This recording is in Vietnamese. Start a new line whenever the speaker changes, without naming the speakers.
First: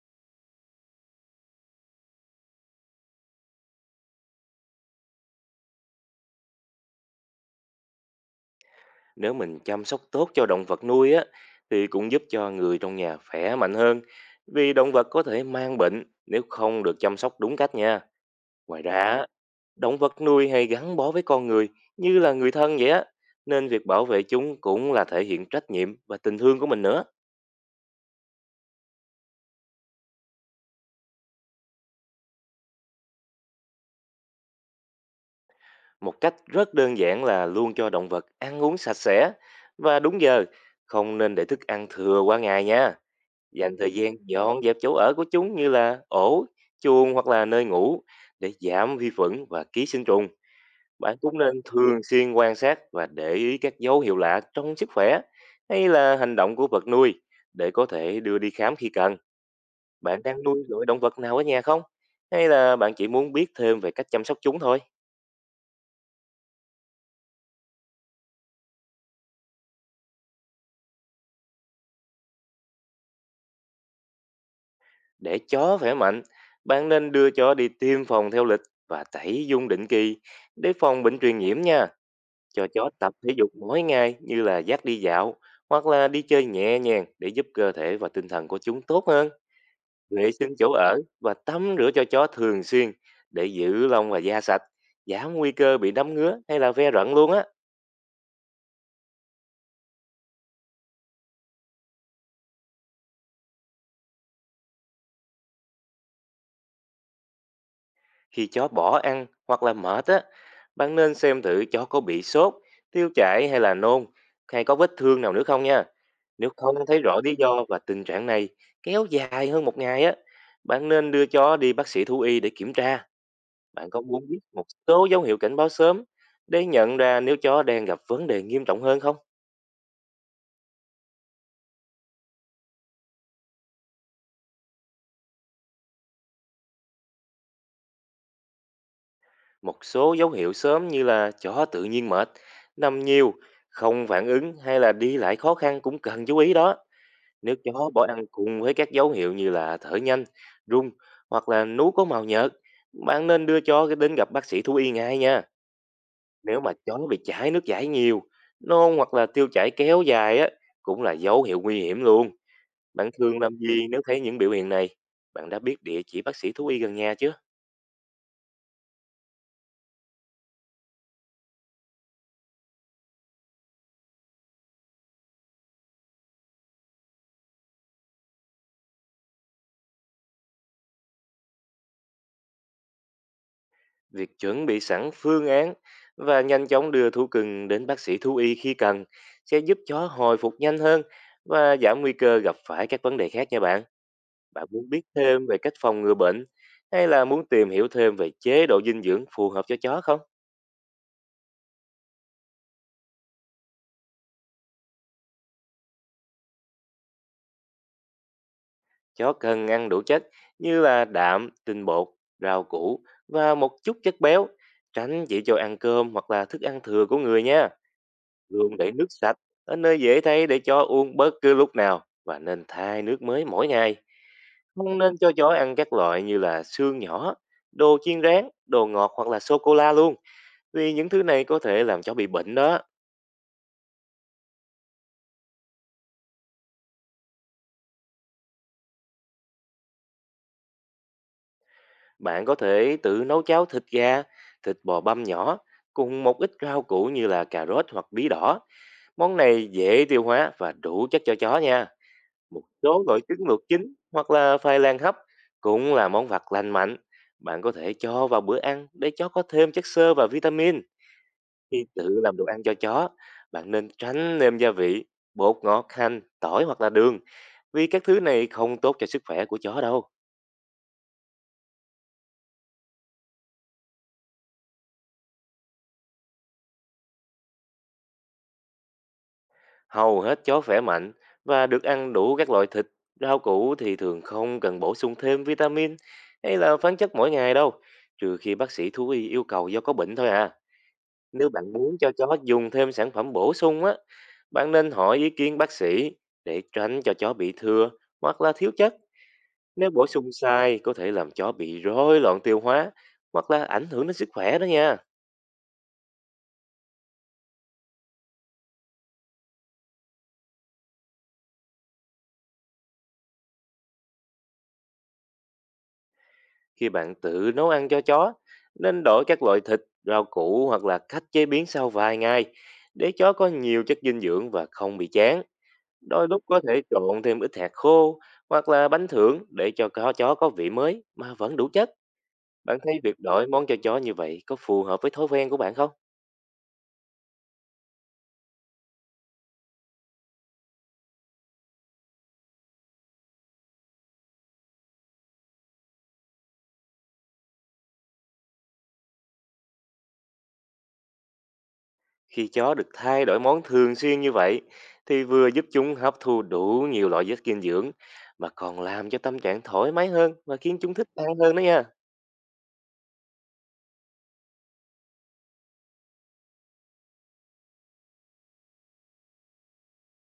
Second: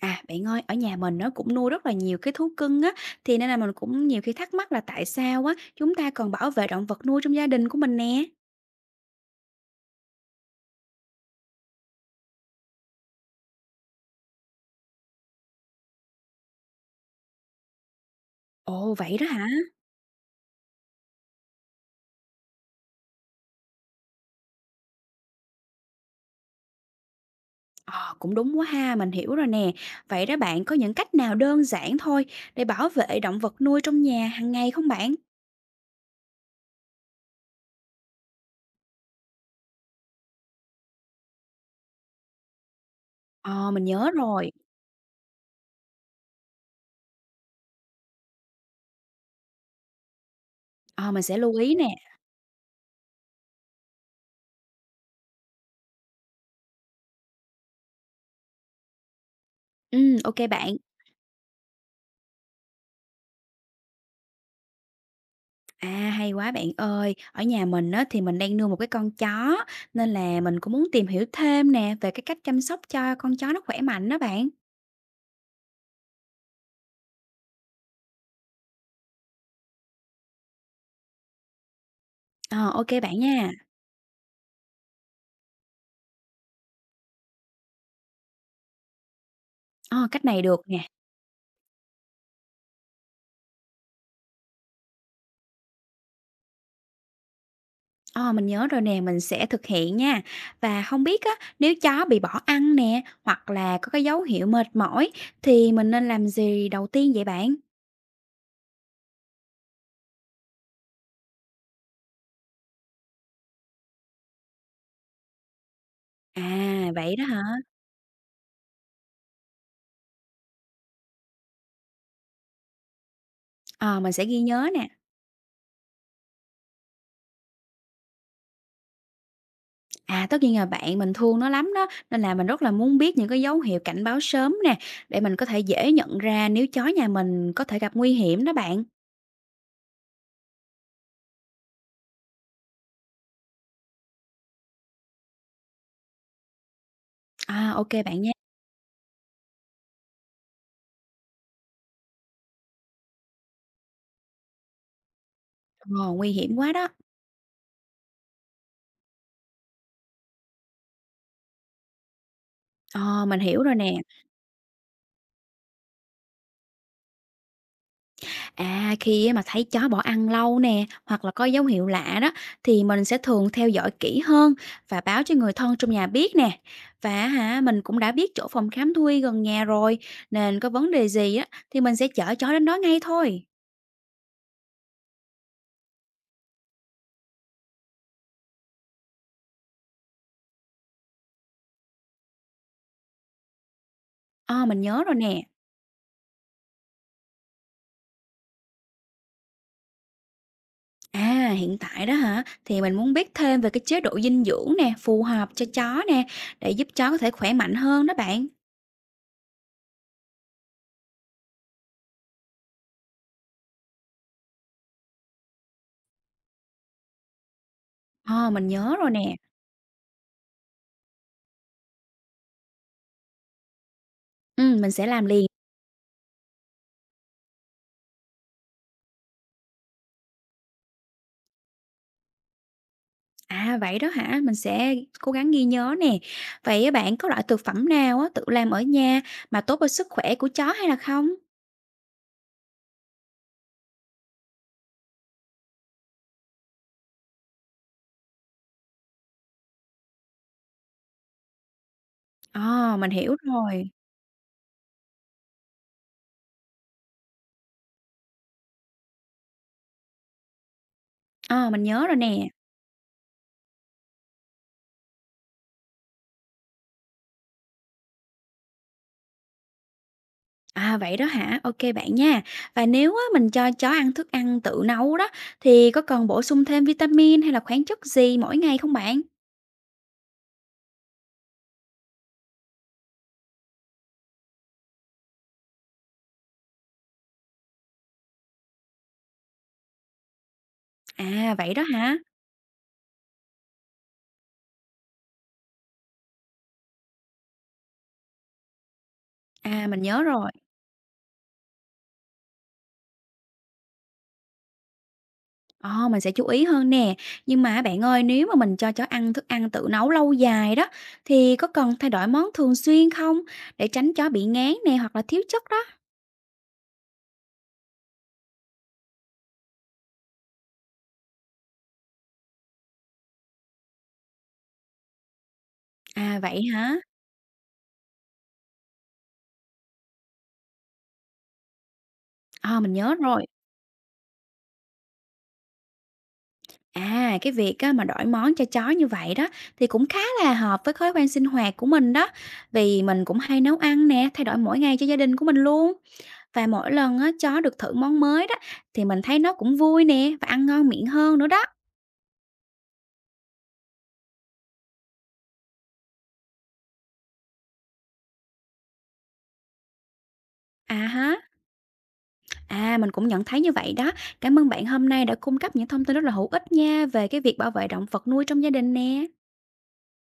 À, bạn ơi, ở nhà mình nó cũng nuôi rất là nhiều cái thú cưng á, thì nên là mình cũng nhiều khi thắc mắc là tại sao á chúng ta còn bảo vệ động vật nuôi trong gia đình của mình nè.
Nếu mình chăm sóc tốt cho động vật nuôi á thì cũng giúp cho người trong nhà khỏe mạnh hơn, vì động vật có thể mang bệnh nếu không được chăm sóc đúng cách nha. Ngoài
Ồ, vậy
ra,
đó hả?
động vật nuôi hay gắn bó với con người như là người thân vậy á, nên việc bảo vệ chúng cũng là thể hiện trách nhiệm và tình thương của mình nữa.
Ờ, cũng đúng quá ha, mình hiểu rồi nè. Vậy đó bạn có những cách nào đơn giản thôi để bảo vệ động vật nuôi trong nhà hàng ngày không bạn?
Một cách rất đơn giản là luôn cho động vật ăn uống sạch sẽ và đúng giờ, không nên để thức ăn thừa qua ngày nha.
Ờ,
Dành
mình
thời
nhớ
gian
rồi.
dọn dẹp chỗ ở của chúng như là ổ, chuồng hoặc là nơi ngủ để giảm vi khuẩn và ký sinh trùng.
Ờ,
Bạn
mình
cũng
sẽ lưu
nên
ý nè.
thường xuyên quan sát và để ý các dấu hiệu lạ trong sức khỏe hay là hành động của vật nuôi để có thể đưa đi khám khi cần.
Ừ,
Bạn
ok
đang nuôi
bạn.
loại động vật nào ở nhà không? Hay là bạn chỉ muốn biết thêm về cách chăm sóc chúng thôi?
À, hay quá bạn ơi. Ở nhà mình á thì mình đang nuôi một cái con chó nên là mình cũng muốn tìm hiểu thêm nè về cái cách chăm sóc cho con chó nó khỏe mạnh đó bạn.
Để chó khỏe mạnh, bạn nên đưa chó đi tiêm phòng theo lịch và tẩy dung định kỳ để phòng bệnh truyền nhiễm nha. Cho
Ờ, ô
chó tập
bạn
thể dục
nha.
mỗi ngày như là dắt đi dạo hoặc là đi chơi nhẹ nhàng để giúp cơ thể và tinh thần của chúng tốt hơn.
Ờ, cách
Vệ
này
sinh
được
chỗ
nè.
ở và tắm rửa cho chó thường xuyên để giữ lông và da sạch, giảm nguy cơ bị đấm ngứa hay là ve rận luôn á.
Ờ, mình nhớ rồi nè, mình sẽ thực hiện nha. Và không biết á, nếu chó bị bỏ ăn nè, hoặc là có cái dấu hiệu mệt mỏi thì mình nên làm gì đầu tiên vậy bạn?
Khi chó bỏ ăn hoặc là mệt á, bạn nên xem thử chó có bị sốt, tiêu chảy hay là nôn, hay có vết thương nào nữa không nha.
À,
Nếu không thấy
vậy
rõ
đó
lý
hả?
do và tình trạng này kéo dài hơn một ngày á, bạn nên đưa chó đi bác sĩ thú y để kiểm tra. Bạn
Ờ,
có
mình
muốn
sẽ
biết
ghi
một
nhớ nè.
số dấu hiệu cảnh báo sớm để nhận ra nếu chó đang gặp vấn đề nghiêm trọng hơn không?
À, tất nhiên là bạn mình thương nó lắm đó, nên là mình rất là muốn biết những cái dấu hiệu cảnh báo sớm nè, để mình có thể dễ nhận ra nếu chó nhà mình có thể gặp nguy hiểm đó bạn.
Một số dấu hiệu sớm như là chó tự nhiên mệt, nằm nhiều, không phản ứng hay là đi lại khó khăn cũng cần chú ý đó. Nếu
À, ô
chó bỏ
bạn
ăn
nha.
cùng với các dấu hiệu như là thở nhanh, rung hoặc là nú có màu nhợt, bạn nên đưa chó đến gặp bác sĩ thú y ngay nha.
Ờ, nguy hiểm
Nếu mà
quá đó.
chó bị chảy nước giải nhiều, nôn hoặc là tiêu chảy kéo dài á, cũng là dấu hiệu nguy hiểm luôn. Bạn
Ờ,
thường
mình
làm
hiểu rồi
gì
nè.
nếu thấy những biểu hiện này? Bạn đã biết địa chỉ bác sĩ thú y gần nhà chưa?
À, khi á mà thấy chó bỏ ăn lâu nè, hoặc là có dấu hiệu lạ đó, thì mình sẽ thường theo dõi kỹ hơn và báo cho người thân trong nhà biết nè. Và hả, mình cũng đã biết chỗ phòng khám thú y gần nhà rồi, nên có vấn đề gì á thì mình sẽ chở chó đến đó ngay thôi.
Việc chuẩn bị sẵn phương án và nhanh chóng đưa thú cưng đến bác sĩ thú y khi cần sẽ giúp chó hồi phục nhanh hơn và giảm nguy cơ gặp phải các vấn đề khác nha bạn. Bạn
Ờ, mình
muốn biết
nhớ rồi nè.
thêm về cách phòng ngừa bệnh hay là muốn tìm hiểu thêm về chế độ dinh dưỡng phù hợp cho chó không?
À, hiện tại đó hả, thì mình muốn biết thêm về cái chế độ dinh dưỡng nè, phù hợp cho chó nè, để giúp chó có thể khỏe mạnh hơn đó bạn.
Chó cần ăn đủ chất như là đạm, tinh bột, rau củ và một chút chất béo. Tránh chỉ cho ăn cơm hoặc là thức ăn thừa của người nha.
Ờ, mình
Luôn để
nhớ
nước
rồi
sạch
nè.
ở nơi dễ thấy để chó uống bất cứ lúc nào, và nên thay nước mới mỗi ngày.
Ừ, mình
Không
sẽ
nên
làm
cho
liền.
chó ăn các loại như là xương nhỏ, đồ chiên rán, đồ ngọt hoặc là sô cô la luôn, vì những thứ này có thể làm chó bị bệnh đó.
À, vậy đó hả? Mình sẽ cố gắng ghi nhớ nè. Vậy á bạn có loại thực phẩm nào á tự làm ở nhà mà tốt cho sức khỏe của chó hay là không?
Bạn có thể tự nấu cháo thịt gà, thịt bò băm nhỏ cùng một ít rau củ như là cà rốt hoặc bí đỏ. Món này dễ tiêu hóa và đủ chất cho chó nha. Một
Ờ,
số
mình
loại
hiểu
trứng luộc
rồi.
chín hoặc là khoai lang hấp cũng là món vặt lành mạnh. Bạn có thể cho vào bữa ăn để chó có thêm chất xơ và vitamin.
Ờ, mình
Khi
nhớ rồi
tự làm đồ
nè.
ăn cho chó, bạn nên tránh nêm gia vị, bột ngọt, hành, tỏi hoặc là đường, vì các thứ này không tốt cho sức khỏe của chó đâu.
À vậy đó hả? Ok bạn nha. Và nếu á, mình cho chó ăn thức ăn tự nấu đó thì có cần bổ sung thêm vitamin hay là khoáng chất gì mỗi ngày không bạn?
Hầu hết chó khỏe mạnh và được ăn đủ các loại thịt, rau củ thì thường không cần bổ sung thêm vitamin hay là khoáng chất mỗi ngày đâu, trừ khi bác sĩ thú y yêu cầu do có bệnh thôi à. Nếu
À
bạn
vậy đó
muốn cho
hả?
chó dùng thêm sản phẩm bổ sung á, bạn nên hỏi ý kiến bác sĩ để tránh cho chó bị thừa hoặc là thiếu chất.
À
Nếu
mình
bổ
nhớ
sung
rồi.
sai có thể làm chó bị rối loạn tiêu hóa hoặc là ảnh hưởng đến sức khỏe đó nha.
Ờ, mình sẽ chú ý hơn nè. Nhưng mà bạn ơi, nếu mà mình cho chó ăn thức ăn tự nấu lâu dài đó, thì có cần thay đổi món thường xuyên không? Để tránh chó bị ngán nè hoặc là thiếu chất đó.
Khi bạn tự nấu ăn cho chó, nên đổi các loại thịt, rau củ hoặc là cách chế biến sau vài ngày để chó có nhiều chất dinh dưỡng và không bị chán. Đôi
À
lúc có
vậy
thể
hả?
trộn thêm ít hạt khô hoặc là bánh thưởng để cho chó chó có vị mới mà vẫn đủ chất. Bạn
Ờ, mình
thấy việc
nhớ
đổi
rồi.
món cho chó như vậy có phù hợp với thói quen của bạn không?
À, cái việc á, mà đổi món cho chó như vậy đó thì cũng khá là hợp với thói quen sinh hoạt của mình đó. Vì mình cũng hay nấu ăn nè, thay đổi mỗi ngày cho gia đình của mình luôn. Và mỗi lần á, chó được thử món mới đó thì mình thấy nó cũng vui nè và ăn ngon miệng hơn nữa đó.
Khi chó được thay đổi món thường xuyên như vậy thì vừa giúp chúng hấp thu đủ nhiều loại chất dinh dưỡng mà còn làm cho tâm trạng thoải mái hơn và khiến chúng
À
thích ăn
ha.
hơn đó nha.
À, mình cũng nhận thấy như vậy đó. Cảm ơn bạn hôm nay đã cung cấp những thông tin rất là hữu ích nha về cái việc bảo vệ động vật nuôi trong gia đình nè.